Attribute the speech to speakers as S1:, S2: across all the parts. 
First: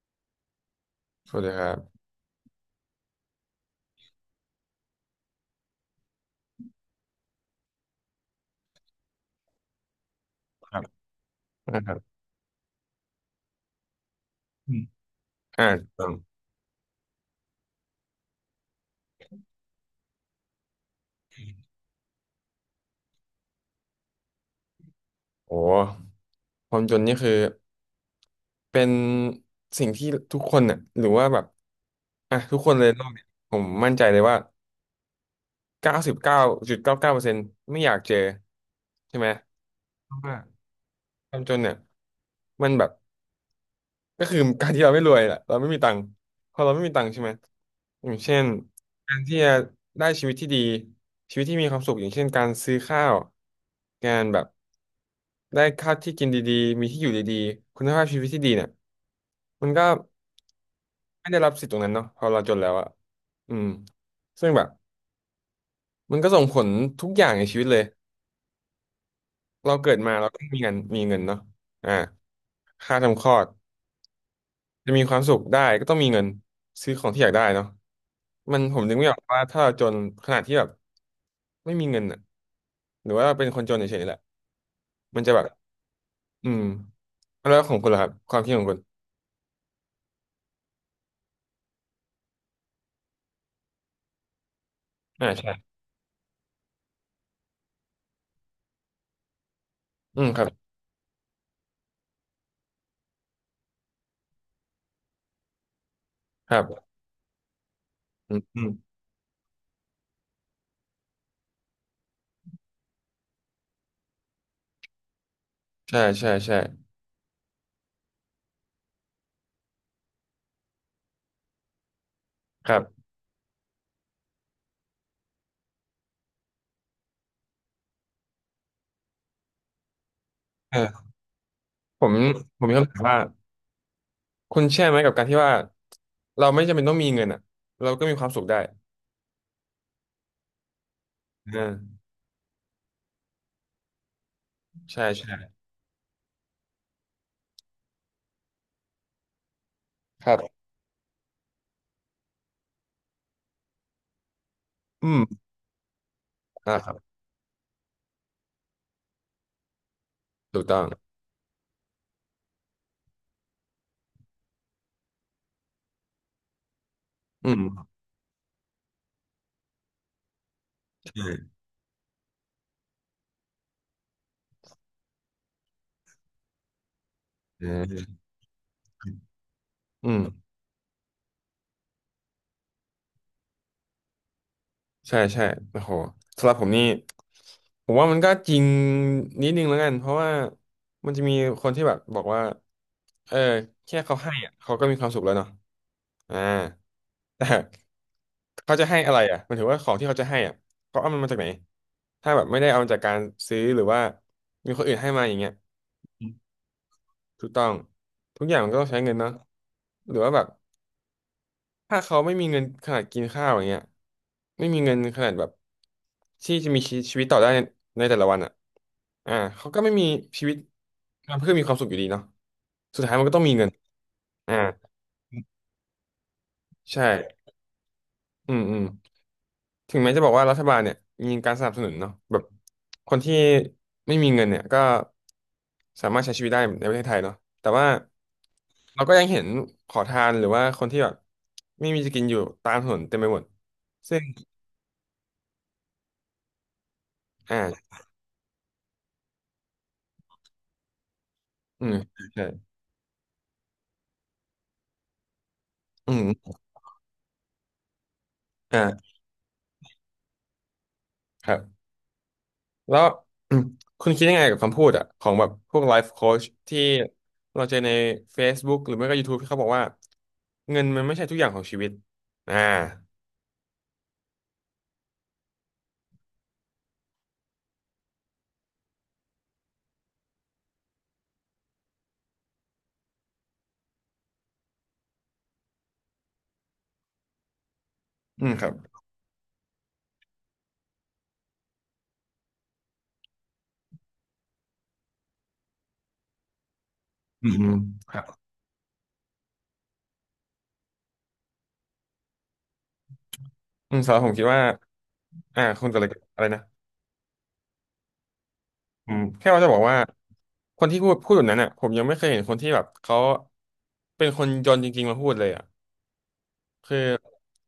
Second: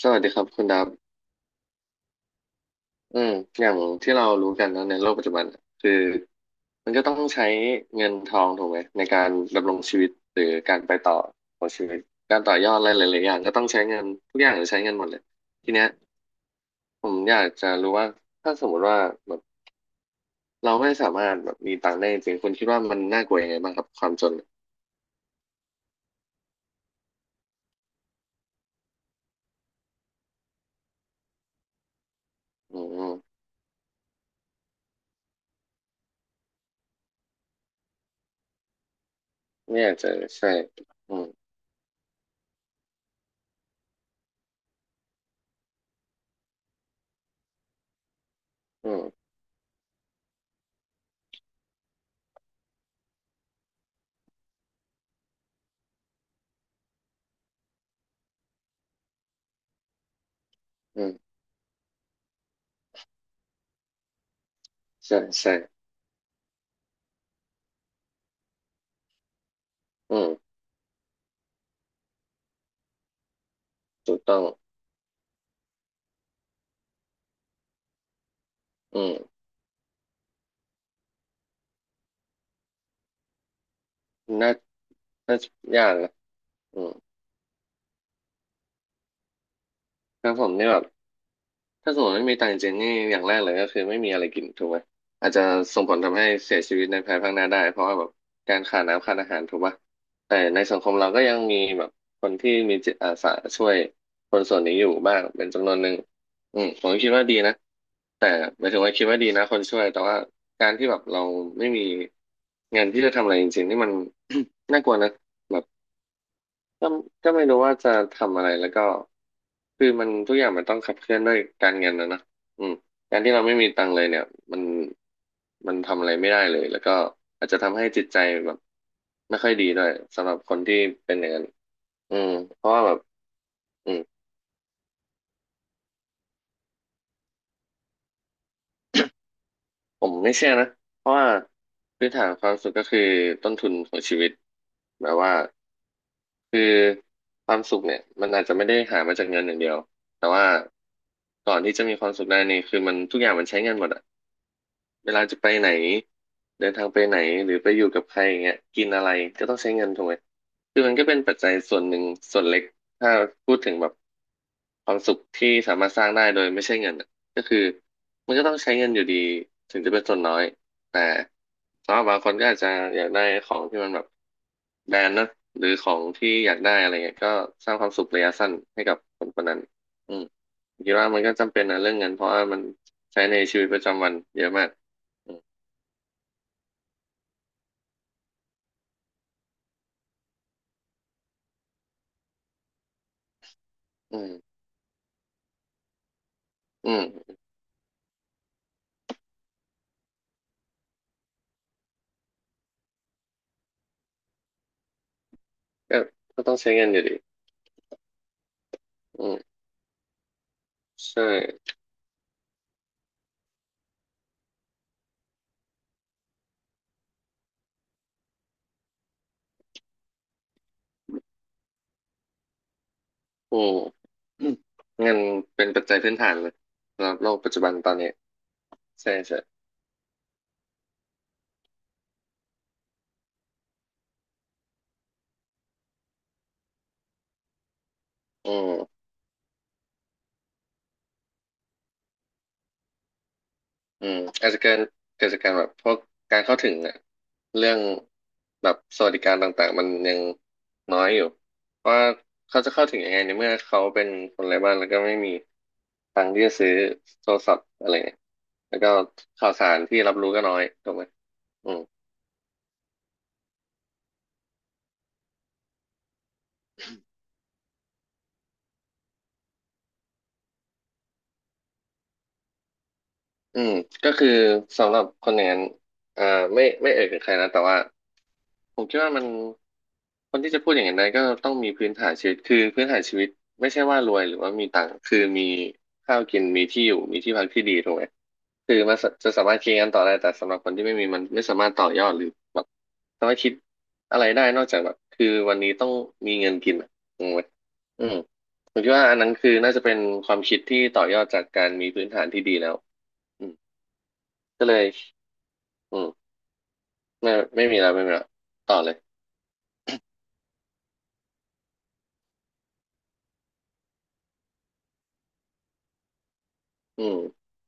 S1: สวัสดีครับคุณดับ
S2: สวัสดีครับ
S1: อืมอย่างที่เรารู้กันนะในโลกปัจจุบันน่ะคือมันก็ต้องใช้เงินทองถูกไหมในการดำรงชีวิตหรือ
S2: ค
S1: กา
S2: รั
S1: ร
S2: บ
S1: ไปต่อของ
S2: นะ
S1: ชี
S2: ครั
S1: วิต
S2: บ
S1: การต่อยอดอะไรหลายๆอย่างก็ต้องใช้เงินทุกอย่างจะ
S2: อื
S1: ใช้
S2: ม
S1: เงินหมดเลย
S2: อ่า
S1: ทีเนี้ย
S2: ครับ
S1: ผมอยากจะรู้ว่าถ้าสมมติว่าแบบเราไม่สามารถแบบมีตังค์ได้จริงคุณคิดว่ามันน่ากลัวยังไงบ้างครับความจน
S2: โอ้ความจนนี่คือ เป็นสิ่งที่ทุกคนน่ะหรือว่าแบบ อ่ะ ทุกคน
S1: อื
S2: เล
S1: ม
S2: ยโล
S1: อ
S2: กเนี่ยผมมั่นใจเลยว่า99.99%ไม่อยากเจอ ใช่ไหม
S1: ไม่อยากจะ
S2: เพราะว่า
S1: ใช่อืม
S2: ความจนเนี่ย มันแบบ ก็คือการที่เราไม่รวยแหละเราไม่มีตังค์พอเราไม่มีตังค์ใช่ไหมอย่างเช่น
S1: อืม
S2: การที่จะได้ชีวิตที่ดีชีวิตที่มีความสุขอย่างเช่นการซื้อข้าวการแบบได้ข้าวที่กินดีๆมีที่อยู่ดีๆคุณภาพชีวิตที่ดีเนี่ยมันก็
S1: อื
S2: ไม่
S1: ม
S2: ได้รับสิทธิ์ตรงนั้นเนาะพอเราจนแล้วอะอืมซึ่งแบบ
S1: ใช่ใช่
S2: มันก็ส่งผลทุกอย่างในชีวิตเลยเราเกิดมา
S1: อื
S2: เรา
S1: ม
S2: ก็มีเงินเนาะอ่าค่าทำคลอด
S1: ถูกต้อง
S2: จะมีความสุขได้ก็ต้องมีเงินซื้อของที่อยากได้เนาะมันผมนึก
S1: อื
S2: ไม่ออกว่า
S1: ม
S2: ถ้าเราจนขนาดที่แบบไม่มีเงินอ่ะหรือว่าเป็นคนจนเฉยๆแหละ
S1: น่า
S2: มันจะ
S1: น่า
S2: แบบ
S1: จะยากนะ
S2: อืมแล้วของคุณล่ะครับความคิดของคุณ
S1: ครับผมนี่แบบถ้าสมมติไม่มีตังค์จริงๆนี่อย่างแรกเลยก็คือไม่มีอะไรกินถูกไหม
S2: อ่า
S1: อาจจะ
S2: ใช่
S1: ส่งผลทำให้เสียชีวิตในภายภาคหน้าได้เพราะว่าแบบการขาดน้ำขาดอาหารถูกปะ
S2: อืม
S1: แต่
S2: ครับ
S1: ในสังคมเราก็ยังมีแบบคนที่มีจิตอาสาช่วยคนส่วนนี้อยู่บ้างเป็นจำนวนหนึ่ง
S2: ค
S1: อื
S2: รั
S1: มผม
S2: บ
S1: ก็คิดว่าดีนะแต่
S2: อืมอื
S1: หมา
S2: ม
S1: ยถึงว่าคิดว่าดีนะคนช่วยแต่ว่าการที่แบบเราไม่มีเงินที่จะทำอะไรจริงๆนี่มัน น่ากลัวนะ
S2: ใช่ใช่ใช่
S1: ก็ก็ไม่รู้ว่าจะทำอะไรแล้วก็คือมันทุกอย่างมันต้องขับเคลื่อนด้วยการเงินนะเนอะอื
S2: ค
S1: ม
S2: รับ
S1: การที่เราไม่มีตังค์เลยเนี่ยมันมันทำอะไรไม่ได้เลยแล้วก็อาจจะทำให้จิตใจแบบไม่ค่อยดีด้วยสำหรับคนที่
S2: เออ
S1: เป็นอย่างนั้น
S2: ผม
S1: อืม
S2: ผ
S1: เพ
S2: ม
S1: ราะ
S2: มี
S1: ว่า
S2: คำ
S1: แบบ
S2: ถามว่า
S1: อืม
S2: คุณเชื่อไหมกับการที่ว่าเราไม่จำเป็นต้องมีเงินอ่ะเราก็มีความสุขได้
S1: ผมไม่เชื่อนะเพราะว่า
S2: อ่า
S1: พื้นฐานความสุขก็คือต้นทุนของชีวิต
S2: ใช่
S1: แบบว่า
S2: ใช่
S1: คือความสุขเนี่ยมันอาจจะไม่ได้หามาจากเงินอย่างเดียวแต่
S2: ครั
S1: ว่า
S2: บ
S1: ก่อนที่จะมีความสุขได้นี่คือมันทุกอย่างมันใช้เงินหมดอะ
S2: อื
S1: เว
S2: ม
S1: ลาจะไปไหนเดิ
S2: อ่า
S1: นทา
S2: ค
S1: ง
S2: รั
S1: ไปไหน
S2: บ
S1: หรือไปอยู่กับใครอย่างเงี้ยกินอะไรก็ต้องใช้เงินถูกไหม
S2: ถูกต้
S1: คื
S2: อ
S1: อ
S2: ง
S1: มันก็เป็นปัจจัยส่วนหนึ่งส่วนเล็กถ้าพูดถึงแบบความสุขที่สามารถสร้างได้โดยไม่ใช่เงินอะก็
S2: อื
S1: คือ
S2: ม
S1: มันก็ต้องใช้เงินอยู่ดีถึงจะเป็นส่วนน้อยแต่
S2: ใช่
S1: สำหรับบางคนก็อาจจะอยากได้ของที่มันแบบแบรนด์เนอะหรือของที่อยากได้อะไรเงี้ยก็
S2: เอื
S1: สร้างความสุข
S2: ม
S1: ระยะสั้นให้กับคนคนนั้น
S2: อื
S1: อื
S2: ม
S1: มคิดว่ามันก็จำเป็นนะเรื่องเงินเพราะว่ามันใช้ในชีวิตประจำวันเยอะมาก
S2: ใช่
S1: อืม
S2: ใช่โอ้โหสำหรับผมนี่ผมว่ามันก็จริงนิดนึงแล้วกันเพราะว่ามันจะมีคนที่แบบบอกว่าเออแค่เขา
S1: อืม
S2: ให้อะเขาก็มีความสุขแล้วเนาะอ่า
S1: อืม
S2: แต่เขาจะให้อะไรอ่ะหมันถือว่าของที่เขาจะให้อ่ะเขาเอามันมาจากไหนถ้าแบบไม่ได้เอามาจากการซื้อหรือว่ามีคนอื่นให้มาอย่างเงี้ย
S1: ก็ก็ต้องใช้เงินอยู่ดี
S2: ถูกต้องทุกอย่างมันก็ต้องใช้เงิน
S1: อื
S2: เนาะ
S1: ม
S2: หรือว่าแบบ
S1: ใช่
S2: ถ้าเขาไม่มีเงินขนาดกินข้าวอย่างเงี้ยไม่มีเงินขนาดแบบที่จะมีชีวิตต่อได้ในแต่ละวันอ่ะอ่าเขาก็ไม่มีชีวิตเพื่อมีความสุขอยู่ดีเนาะสุดท้ายมันก็ต้องมี
S1: อื
S2: เงิน
S1: มอืม
S2: อ่า
S1: เงินเป็นปัจจัยพื้นฐานเลย
S2: ใช่
S1: สำหรับโลกปัจจุบันตอนนี้
S2: อืมอืม
S1: ใช่ใช่
S2: ถึงแม้จะบอกว่ารัฐบาลเนี่ยมีการสนับสนุนเนาะแบบคนที่ไม่มีเงินเนี่ยก็สามารถใช้ชีวิตได้ในประเทศไทยเนาะแต่ว่า
S1: อืม
S2: เราก็ยังเห็นขอทานหรือว่าคนที่แบบไม่มีจะกินอยู่ตามถนนเต็มไปหมด
S1: อื
S2: ซึ่
S1: ม
S2: ง
S1: อาจจะเกิดจากการแบบพวกการเข้าถึงอะ
S2: อ่
S1: เรื่อง
S2: า
S1: แบบสวัสดิการต่างๆมันยังน้อยอยู่เพ
S2: อื
S1: ราะ
S2: ม
S1: ว่า
S2: ใช่
S1: เขาจะเข้าถึงยังไงในเมื่อเขาเป็นคนไร้บ้านแล้วก็ไม่มี
S2: อื
S1: ตังค์ที่จะ
S2: ม
S1: ซื้อโทรศัพท์อะไรเนี่ยแล้วก็
S2: อ่า
S1: ข่าวสารที่รับรู้ก็น้อยถูกไหม
S2: ครั
S1: อืม
S2: บแล้ว คุณคิดยังไงกับคำพูดอ่ะของแบบพวกไลฟ์โค้ชที่เราเจอใน Facebook หรือไม่ก็ YouTube ที่เขาบอกว่าเงินมันไม่ใช่ทุกอย่างของชีวิตอ่า
S1: อืมก็คือสำหรับคนอย่างนั้นอ่าไม่เอ่ยถึงใครนะแต่ว่าผมคิดว่ามันคนที่จะพูดอย่างนั้นได้ก็ต้องมีพื้นฐานชีวิตคือพื้นฐานชีวิตไม่ใช่ว่ารวยหรือว่ามีตังค์คือมีข้าวกินมีที่อยู่มีที่พักที่ดีถูกไหม
S2: อืมครับ
S1: คือมันสะจะสามารถคิดกันต่อได้แต่สำหรับคนที่ไม่มีมันไม่สามารถต่อยอดหรือแบบสามารถคิดอะไรได้นอกจากแบบคือวันนี้ต้องมีเงินกินอะงงไหม
S2: อืมอืม
S1: อื
S2: ค
S1: ม
S2: รับ
S1: ผมคิดว่าอันนั้นคือน่าจะเป็นความคิดที่ต่อยอดจากการมีพื้นฐานที่ดีแล้ว
S2: อืมสำหรับผมคิดว่า
S1: ก็เลย
S2: อ่าคุณจะ
S1: อื
S2: อะไร
S1: ม
S2: อะไรนะ
S1: ไม่มีแล้วไม่มีแล้วต่อเลย
S2: อืมแค่ว่าจะบอกว่าคนที่พูดแบบนั้นอ่ะผมยังไม่เคยเห็นคนที่แบบเขาเป็นคนจนจริงๆมาพูดเลยอ่ะ คือ
S1: อืม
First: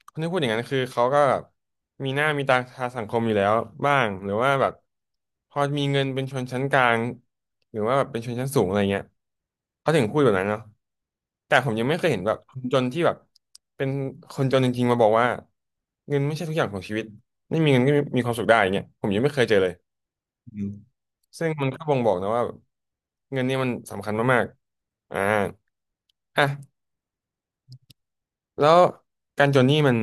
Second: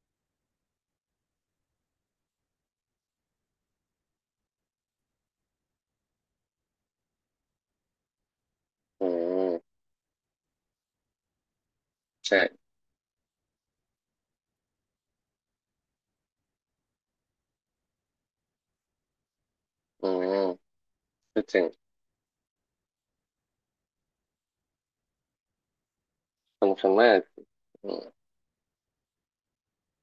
S2: คนที่พูดอย่างนั้นคือเขาก็มีหน้ามีตาทางสังคมอยู่แล้วบ้างหรือว่าแบบพอมีเงินเป็นชนชั้นกลางหรือว่าแบบเป็นชนชั้นสูงอะไรเงี้ย
S1: อืม
S2: เขาถึงพูดแบบนั้นเนาะแต่ผมยังไม่เคยเห็นแบบคน
S1: ใช่
S2: จนที่แบบเป็นคนจนจริงๆมาบอกว่าเงินไม่ใช่ทุกอย่างของชีวิตไม่มีเงินก็มีความสุขได้อย่างเงี้ยผมยังไม่เคยเจอเลย
S1: อืม
S2: อืม
S1: คือ
S2: ซึ่ง
S1: ถึง
S2: มันก็บ่งบอกนะว่าแบบเงินเนี่ยมันสำคัญมากๆอ่าอ่ะ
S1: สำคัญมากอืม
S2: แล้วการจนนี่มัน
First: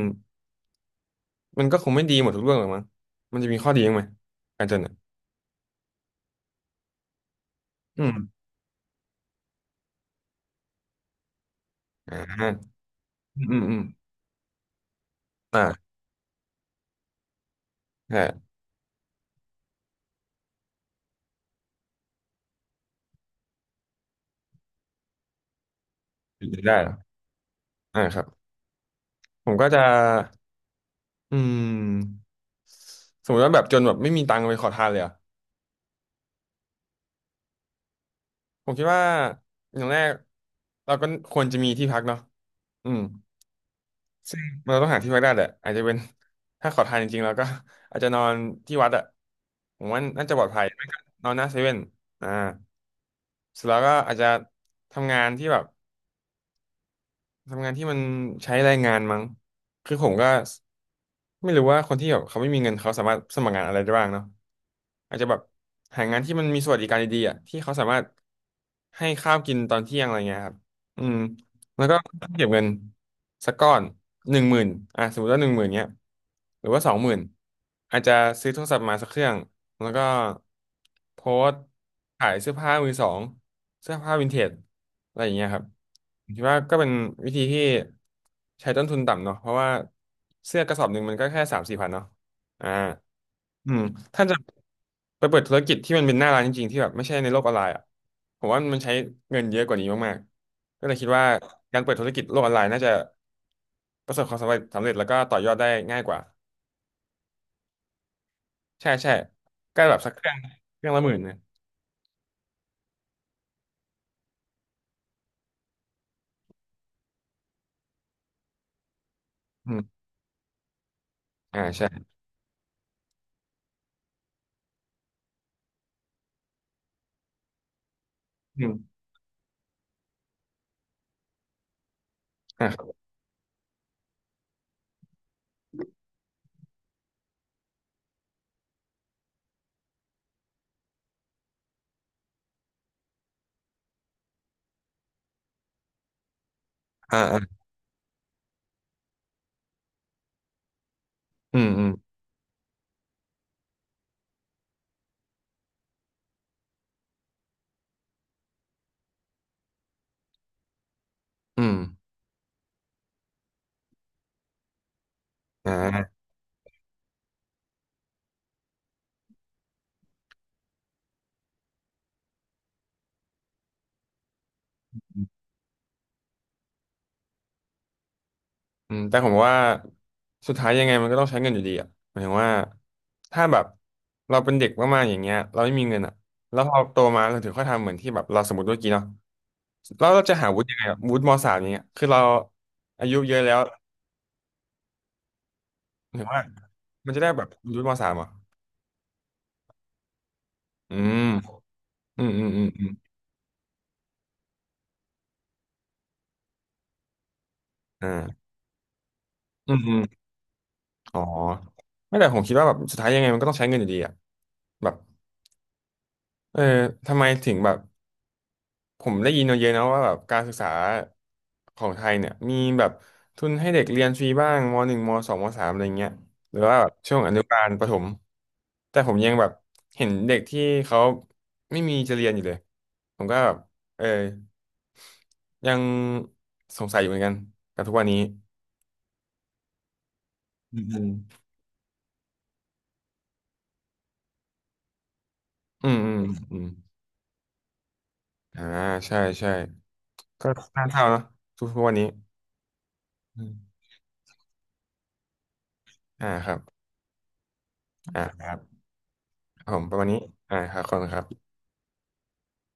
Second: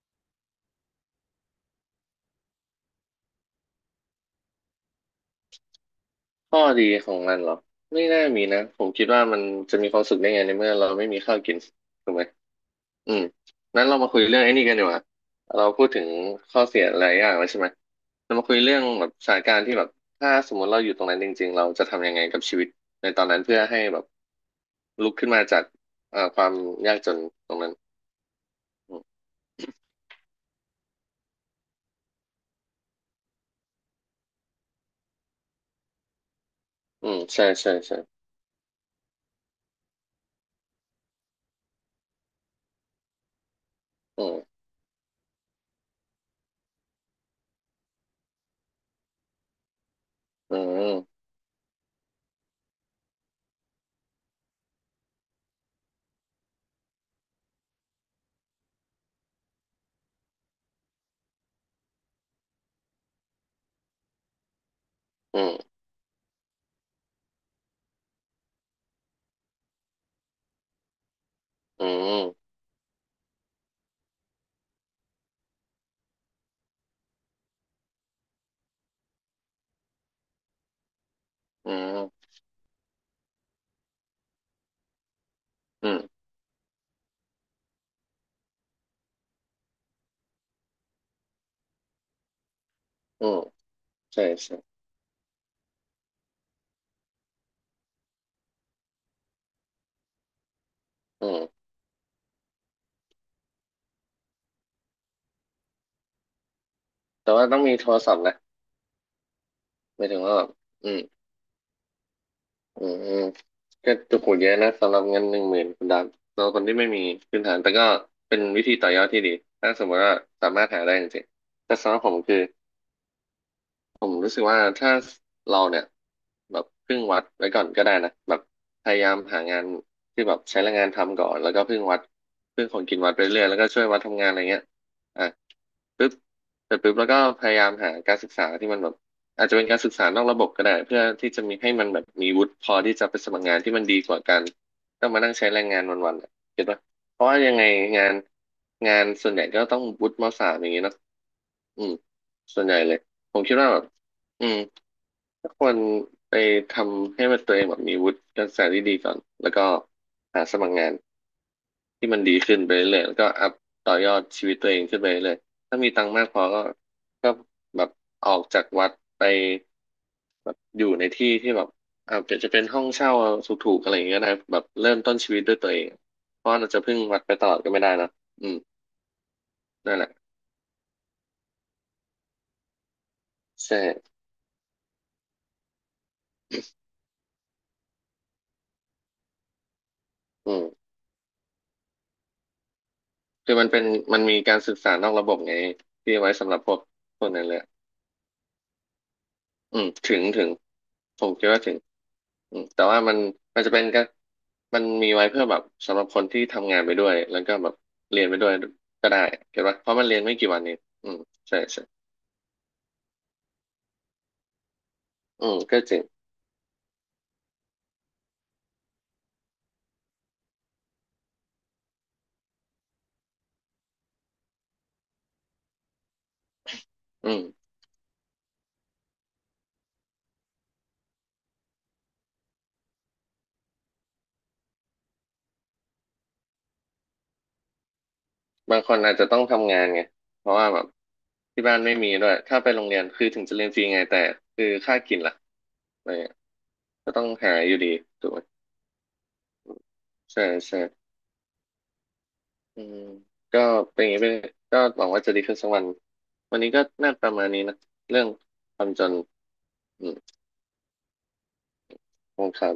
S2: มันก็คงไม่ดีหมดทุกเรื่องหรอกมั้งมันจะมีข้อดีบ้างไหมการจนอะ
S1: ข้อดีของมันเหรอไม่
S2: อืม
S1: น่ามีนะผมคิดว่ามันจะมีความสุขได้ไงในเมื่อเราไม่มีข้าวกินถูก
S2: อ่
S1: ไหม
S2: า
S1: อืม
S2: อืมอืมอืม
S1: นั้นเรามาคุยเรื่องไอ้นี่กันดีกว่าเราพู
S2: อ่า
S1: ดถึงข้อเสียหลายอย่างแล้วใช่ไหมเรามา
S2: ใช่
S1: คุยเรื่องแบบสถานการณ์ที่แบบถ้าสมมติเราอยู่ตรงนั้นจริงๆเราจะทำยังไงกับชีวิตในตอนนั้นเพื่อให้แบบลุกขึ้นมาจากความ
S2: ได้เหร
S1: ยา
S2: อ
S1: กจนตรงนั้น
S2: อ่าครับผมก็จะอืมสมมติว่าแบบจนแบบไม่มีตังค์ไปขอทานเลยอ่ะ
S1: อืมใช่ใช่ใช่
S2: ผมคิดว่าอย่างแรกเราก็ควรจะมีที่พักเนาะอืม
S1: อืม
S2: ซึ่งเราต้องหาที่พักได้แหละอาจจะเป็น ถ้าขอทานจริงๆเราก็ อาจจะนอนที่วัดอ่ะผมว่าน่าจะปลอด
S1: อื
S2: ภัยไม่ก็
S1: ม
S2: นอนหน้าเซเว่นอ่าเสร็จแล้วก็อาจจะทำงานที่แบบ ทำงานที่มันใช้แรงงานมั้งคือผมก็ไม่รู้ว่าคนที่แบบเขาไม่มีเงินเขาสามารถสมัครงานอะไรได้บ้างเนาะอาจจะแบ
S1: อื
S2: บ
S1: ม
S2: หางานที่มันมีสวัสดิการดีๆอ่ะที่เขาสามารถให้ข้าวกินตอนเที่ยงอะไรเงี้ยครับอืมแล้
S1: อื
S2: วก็เก็บ
S1: ม
S2: เงินสักก้อนหนึ่งหมื่นอ่ะสมมติว่าหนึ่งหมื่นเนี้ยหรือว่า20,000อาจจะซื้อโทรศัพท์มาสักเครื่องแล้วก็โพสต์
S1: อื
S2: ขา
S1: ม
S2: ยเสื้อผ้ามือสองเสื้อผ้าวินเทจ อะไรอย่างเงี้ยครับ
S1: อืม
S2: ผมคิดว่าก็เป็นวิธีที่ใช้ต้นทุนต่ำเนาะเพราะว่าเสื้อกระสอบหนึ่งมันก็แค่3-4 พันเนาะอ่า
S1: อืม
S2: อืม
S1: ใช่
S2: ถ้าจะ
S1: ใช่
S2: ไปเปิดธุรกิจที่มันเป็นหน้าร้านจริงๆที่แบบไม่ใช่ในโลกออนไลน์อ่ะผมว่ามันใช้เงินเยอะกว่านี้มากๆก็เลยคิดว่า
S1: อืม
S2: การเปิดธุรกิจโลกออนไลน์น่าจะประสบความสำเร็จแล้วก็ต่อยอดได้ง่ายกว่า
S1: แต่ว่าต้องมีโทรศัพท์นะ
S2: ใช่ใช่ก็แบบ
S1: หมา
S2: สั
S1: ย
S2: ก
S1: ถึ
S2: เค
S1: ง
S2: รื่อ
S1: ว่า
S2: ง
S1: แบบ
S2: เครื่
S1: อื
S2: อง
S1: ม
S2: ละ10,000นะ
S1: อืมอืมก็จุกหูเยอะนะสำหรับเงิน10,000คุณดามสำหรับคนที่ไม่มีพื้นฐานแต่ก็เป็นวิธีต่อยอดที่ดีถ้า
S2: อื
S1: สมม
S2: ม
S1: ติว่าสามารถหาได้จริง
S2: อ่า
S1: ๆแต่
S2: ใช่
S1: สำหรับผมคือ ผมรู้สึกว่าถ้าเราเนี่ยแบบพึ่งวัดไว้ก่อนก็ได้นะแบบ
S2: อื
S1: พ
S2: ม
S1: ยายามหางานที่แบบใช้แรงงานทำก่อนแล้วก็พึ่งของกิ
S2: อ่า
S1: นวัดไปเรื่อยแล้วก็ช่วยวัดทำงานอะไรเงี้ยอ่ะปึ๊บเสร็จปึ๊บแล้วก็พยายามหาการศึกษาที่มันแบบอาจจะเป็นการศึกษานอกระบบก็ได้เพื่อที่จะมีให้มันแบบมีวุฒิพอที่จะไปสมัครงานที่มันดีกว่าการต้องมานั่งใช้แรงงานวันๆอะเก็ตปะ
S2: อ่า
S1: เพราะว่ายัง
S2: อ่า
S1: ไงงานงานส่วนใหญ่ก็ต้องวุฒิมสามอย่างงี้เนอะ
S2: อืม
S1: อื
S2: อืม
S1: มส่วนใหญ่เลยผมคิดว่าแบบอืมถ้าควรไปทำให้มันตัวเองแบบมีวุฒิการศึกษาที่ดีก่อนแล้วก็หาสมัครงาน
S2: อืม
S1: ที่มันดีขึ้นไปเรื่อยแล้วก็อัพต่อยอดชีวิตตัวเองขึ้นไปเรื่อย
S2: อ
S1: ถ้ามีตังค์
S2: ่า
S1: มากพอก็แบบออกจากวัดไปแบบอยู่ในที่ที่แบบอาจจะเป็นห้องเช่าถูกๆอะไรอย่างเงี้ยนะแบบเริ่มต้นชีวิตด้วยตัวเองเพราะเราจะพึ่งวัดไปตลอดก็ไม่ได้นอะอืม
S2: อืมแต่ผมว่า
S1: นั่นแหละ
S2: สุดท้ายยังไงมันก็ต้องใช้เงินอยู่ดีอ่ะหมายถึงว่าถ้าแบบ
S1: ใช่
S2: เราเป็นเด็กมากๆอย่างเงี้ยเราไม่มีเงินอ่ะแล้วพอโตมาเราถึงค่อยทำเหมือนที่แบบเราสมมติเมื่อกี้เนาะแล้วเราจะหา
S1: อื
S2: วุ
S1: ม
S2: ฒิยังไงอะวุฒิมสามอย่างเงี้ยคือเราอายุเยอะ
S1: คื
S2: แล้
S1: อ
S2: ว
S1: มันเป็นมีการศึกษานอกระบบไง
S2: ห
S1: ที่
S2: มายถึง
S1: ไว้
S2: ว่า
S1: สำหรับพวก
S2: มันจะ
S1: ค
S2: ได้
S1: น
S2: แบ
S1: นั้น
S2: บ
S1: เลยอ
S2: วุฒิมสามเหรอ่ะ
S1: อืมถึง
S2: อื
S1: ผ
S2: ม
S1: มคิดว่าถึง
S2: อืมอืม
S1: อื
S2: อื
S1: ม
S2: ม
S1: แต่
S2: อืม
S1: ว่ามันจะเป็นก็มันมีไว้เพื่อแบบสำหรับคนที่ทำงานไปด้วยแล้วก็แบบเรียนไปด้
S2: อ่า
S1: วยก็ได้เก็ต
S2: อื
S1: ปะ
S2: ม
S1: เพ
S2: อื
S1: ราะ
S2: ม
S1: มันเรียนไม่กี่วันเองอืม
S2: อ๋อ
S1: ใช่ใช่
S2: ไม่แต่ผมคิดว่าแบบสุดท้ายยังไงมันก็ต้องใช้เงินอยู่ดีอ่ะแบบ
S1: อืมก็จริง
S2: เออทำไมถึงแบบ ผมได้ยินมาเยอะนะว่าแบบการศึกษาของไทยเนี่ยมีแบบทุนให้เด็กเรียนฟรีบ้างม.1 ม.2 ม.3อะไรเงี้ยหรือว่าแบบช่วง
S1: อื
S2: อนุบา
S1: ม
S2: ลประถมแต่ผมยังแบบเห็นเด็กที่เขาไม่มีจะเรียนอยู่เลยผมก็แบบเออยังสงสัยอยู่เหมือนกันกับทุกวันนี้
S1: บางคนอาจจะต้องทำงานไงเพราะว่า
S2: อื
S1: แบบ
S2: ม
S1: ที่บ้านไม่มีด้วยถ้าไปโรงเรียนคือถึงจะเรียนฟรีไงแต่คือค่ากินล่ะ
S2: อืม
S1: อะ
S2: อื
S1: ไร
S2: มอื
S1: เงี้ย
S2: มอืม
S1: ก็ต้องหาอยู่ดีถูกไหม
S2: อ่าใช่ใช่
S1: ใช่
S2: ก็
S1: ใช่
S2: น่าเศร้าเนาะทุกวันนี้
S1: อืม
S2: อืม
S1: ก็เป็นอย่างนี้ไปเลยก็หวังว่าจะดีขึ้นสักวัน
S2: อ่าครั
S1: วั
S2: บ
S1: นนี้ก็น่าประมาณนี้นะเรื่
S2: อ่า
S1: อง
S2: ครับ
S1: ความจน
S2: ผมประมา
S1: อื
S2: ณ
S1: ม
S2: นี้อ่าครับขอบคุณครับ
S1: ขอบคุณครับ